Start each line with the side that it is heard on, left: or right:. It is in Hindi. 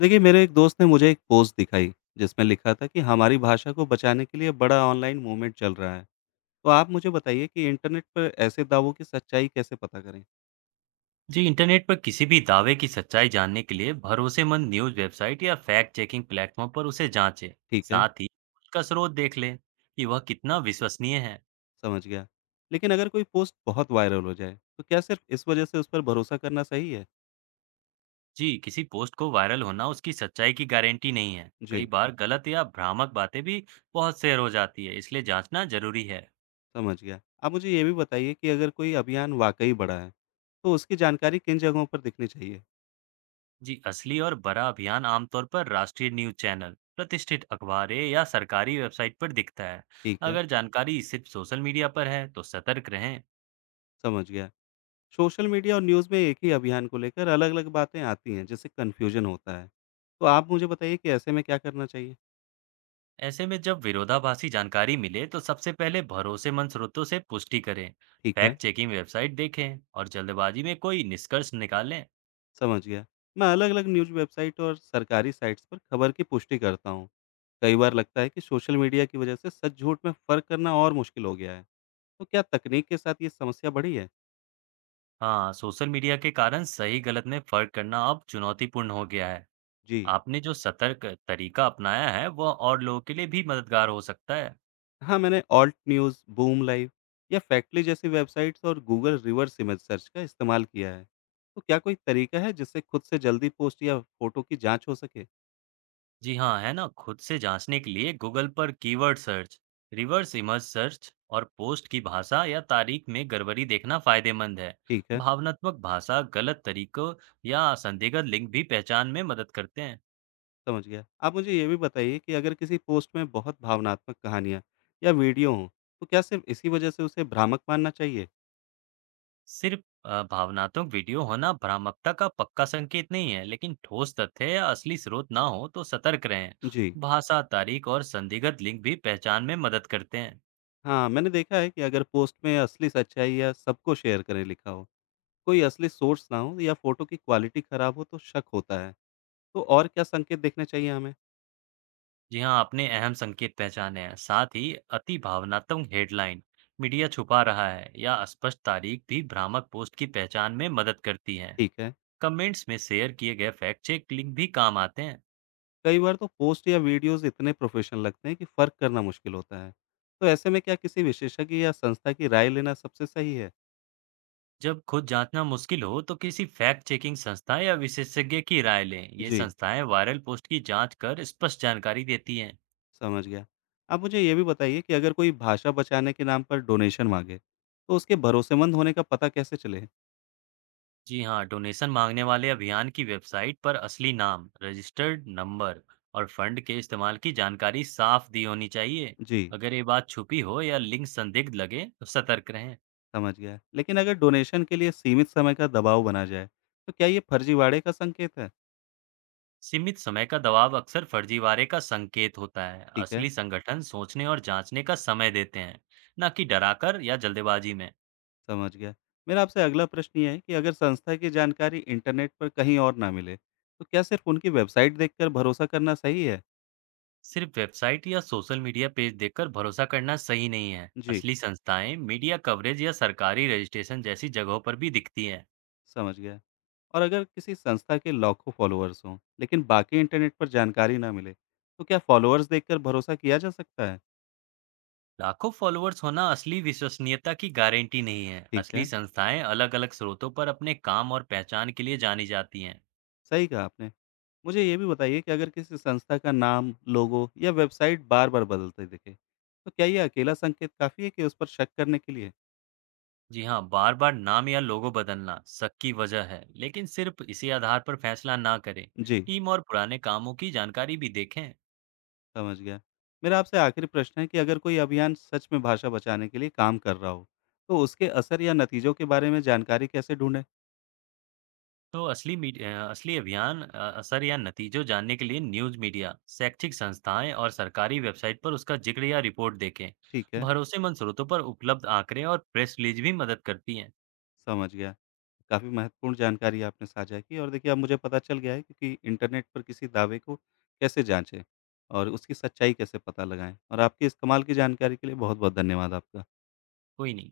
left: देखिए मेरे एक दोस्त ने मुझे एक पोस्ट दिखाई जिसमें लिखा था कि हमारी भाषा को बचाने के लिए बड़ा ऑनलाइन मूवमेंट चल रहा है। तो आप मुझे बताइए कि इंटरनेट पर ऐसे दावों की सच्चाई कैसे पता करें।
right: जी इंटरनेट पर किसी भी दावे की सच्चाई जानने के लिए भरोसेमंद न्यूज़ वेबसाइट या फैक्ट चेकिंग प्लेटफॉर्म पर उसे जांचें।
left: ठीक है।
right: साथ ही उसका स्रोत देख लें कि वह कितना विश्वसनीय है।
left: समझ गया। लेकिन अगर कोई पोस्ट बहुत वायरल हो जाए तो क्या सिर्फ इस वजह से उस पर भरोसा करना सही है?
right: जी किसी पोस्ट को वायरल होना उसकी सच्चाई की गारंटी नहीं है। कई
left: जी।
right: बार गलत या भ्रामक बातें भी बहुत शेयर हो जाती है, इसलिए जांचना जरूरी है।
left: समझ गया। आप मुझे ये भी बताइए कि अगर कोई अभियान वाकई बड़ा है तो उसकी जानकारी किन जगहों पर दिखनी चाहिए।
right: जी असली और बड़ा अभियान आमतौर पर राष्ट्रीय न्यूज़ चैनल, प्रतिष्ठित अखबारें या सरकारी वेबसाइट पर दिखता है।
left: ठीक है।
right: अगर जानकारी सिर्फ सोशल मीडिया पर है तो सतर्क रहें।
left: समझ गया। सोशल मीडिया और न्यूज़ में एक ही अभियान को लेकर अलग-अलग बातें आती हैं, जिससे कन्फ्यूजन होता है। तो आप मुझे बताइए कि ऐसे में क्या करना चाहिए?
right: ऐसे में जब विरोधाभासी जानकारी मिले तो सबसे पहले भरोसेमंद स्रोतों से पुष्टि करें।
left: ठीक है,
right: फैक्ट चेकिंग वेबसाइट देखें और जल्दबाजी में कोई निष्कर्ष निकालें।
left: समझ गया। मैं अलग-अलग न्यूज़ वेबसाइट और सरकारी साइट्स पर खबर की पुष्टि करता हूँ। कई बार लगता है कि सोशल मीडिया की वजह से सच-झूठ में फ़र्क करना और मुश्किल हो गया है। तो क्या तकनीक के साथ ये समस्या बढ़ी है?
right: हाँ, सोशल मीडिया के कारण सही गलत में फर्क करना अब चुनौतीपूर्ण हो गया है।
left: जी।
right: आपने जो सतर्क तरीका अपनाया है वह और लोगों के लिए भी मददगार हो सकता है।
left: हाँ, मैंने ऑल्ट न्यूज़, बूम लाइव या फैक्टली जैसी वेबसाइट्स और गूगल रिवर्स इमेज सर्च का इस्तेमाल किया है। तो क्या कोई तरीका है जिससे खुद से जल्दी पोस्ट या फोटो की जांच हो सके?
right: जी हाँ, है ना। खुद से जांचने के लिए गूगल पर keyword search, reverse image search और पोस्ट की भाषा या तारीख में गड़बड़ी देखना फायदेमंद है।
left: ठीक है,
right: भावनात्मक भाषा, गलत तरीकों या संदिग्ध लिंक भी पहचान में मदद करते हैं।
left: समझ गया। आप मुझे ये भी बताइए कि अगर किसी पोस्ट में बहुत भावनात्मक कहानियाँ या वीडियो हों, तो क्या सिर्फ इसी वजह से उसे भ्रामक मानना चाहिए?
right: सिर्फ भावनात्मक वीडियो होना भ्रामकता का पक्का संकेत नहीं है, लेकिन ठोस तथ्य या असली स्रोत ना हो तो सतर्क रहें।
left: जी,
right: भाषा, तारीख और संदिग्ध लिंक भी पहचान में मदद करते हैं।
left: हाँ, मैंने देखा है कि अगर पोस्ट में असली सच्चाई या सबको शेयर करें लिखा हो, कोई असली सोर्स ना हो या फोटो की क्वालिटी खराब हो तो शक होता है। तो और क्या संकेत देखने चाहिए हमें?
right: जी हाँ, आपने अहम संकेत पहचाने हैं। साथ ही अति भावनात्मक हेडलाइन, मीडिया छुपा रहा है या अस्पष्ट तारीख भी भ्रामक पोस्ट की पहचान में मदद करती हैं।
left: ठीक है।
right: कमेंट्स में शेयर किए गए फैक्ट चेक लिंक भी काम आते हैं।
left: कई बार तो पोस्ट या वीडियोज़ इतने प्रोफ़ेशनल लगते हैं कि फ़र्क करना मुश्किल होता है। तो ऐसे में क्या किसी विशेषज्ञ या संस्था की राय लेना सबसे सही है?
right: जब खुद जांचना मुश्किल हो तो किसी फैक्ट चेकिंग संस्था या विशेषज्ञ की राय लें। ये
left: जी,
right: संस्थाएं वायरल पोस्ट की जांच कर स्पष्ट जानकारी देती हैं।
left: समझ गया। आप मुझे ये भी बताइए कि अगर कोई भाषा बचाने के नाम पर डोनेशन माँगे, तो उसके भरोसेमंद होने का पता कैसे चले?
right: जी हाँ, डोनेशन मांगने वाले अभियान की वेबसाइट पर असली नाम, रजिस्टर्ड नंबर और फंड के इस्तेमाल की जानकारी साफ दी होनी चाहिए।
left: जी,
right: अगर ये बात छुपी हो या लिंक संदिग्ध लगे, तो सतर्क रहें।
left: समझ गया। लेकिन अगर डोनेशन के लिए सीमित समय का दबाव बना जाए, तो क्या ये फर्जीवाड़े का संकेत है?
right: सीमित समय का दबाव अक्सर फर्जीवाड़े का संकेत होता है।
left: ठीक है।
right: असली संगठन सोचने और जांचने का समय देते हैं, ना कि डराकर या जल्दबाजी में।
left: समझ गया। मेरा आपसे अगला प्रश्न ये है कि अगर संस्था की जानकारी इंटरनेट पर कहीं और ना मिले, तो क्या सिर्फ उनकी वेबसाइट देखकर भरोसा करना सही है?
right: सिर्फ वेबसाइट या सोशल मीडिया पेज देखकर भरोसा करना सही नहीं है।
left: जी,
right: असली संस्थाएं मीडिया कवरेज या सरकारी रजिस्ट्रेशन जैसी जगहों पर भी दिखती हैं।
left: समझ गया। और अगर किसी संस्था के लाखों फॉलोअर्स हों, लेकिन बाकी इंटरनेट पर जानकारी ना मिले, तो क्या फॉलोअर्स देखकर भरोसा किया जा सकता है?
right: लाखों फॉलोअर्स होना असली विश्वसनीयता की गारंटी नहीं है।
left: ठीक
right: असली
left: है,
right: संस्थाएं अलग-अलग स्रोतों पर अपने काम और पहचान के लिए जानी जाती हैं।
left: सही कहा आपने। मुझे ये भी बताइए कि अगर किसी संस्था का नाम, लोगो या वेबसाइट बार-बार बदलते दिखे, तो क्या ये अकेला संकेत काफ़ी है कि उस पर शक करने के लिए?
right: जी हाँ, बार-बार नाम या लोगो बदलना शक की वजह है, लेकिन सिर्फ इसी आधार पर फैसला ना करें।
left: जी।
right: टीम और पुराने कामों की जानकारी भी देखें।
left: समझ गया। मेरा आपसे आखिरी प्रश्न है कि अगर कोई अभियान सच में भाषा बचाने के लिए काम कर रहा हो, तो उसके असर या नतीजों के बारे में जानकारी कैसे ढूँढें?
right: तो असली अभियान असर या नतीजों जानने के लिए न्यूज़ मीडिया, शैक्षिक संस्थाएं और सरकारी वेबसाइट पर उसका जिक्र या रिपोर्ट देखें।
left: ठीक है,
right: भरोसेमंद स्रोतों पर उपलब्ध आंकड़े और प्रेस रिलीज भी मदद करती हैं।
left: समझ गया। काफ़ी महत्वपूर्ण जानकारी आपने साझा की और देखिए अब मुझे पता चल गया है कि इंटरनेट पर किसी दावे को कैसे जाँचें और उसकी सच्चाई कैसे पता लगाएँ और आपके इस कमाल की जानकारी के लिए बहुत-बहुत धन्यवाद आपका।
right: कोई नहीं।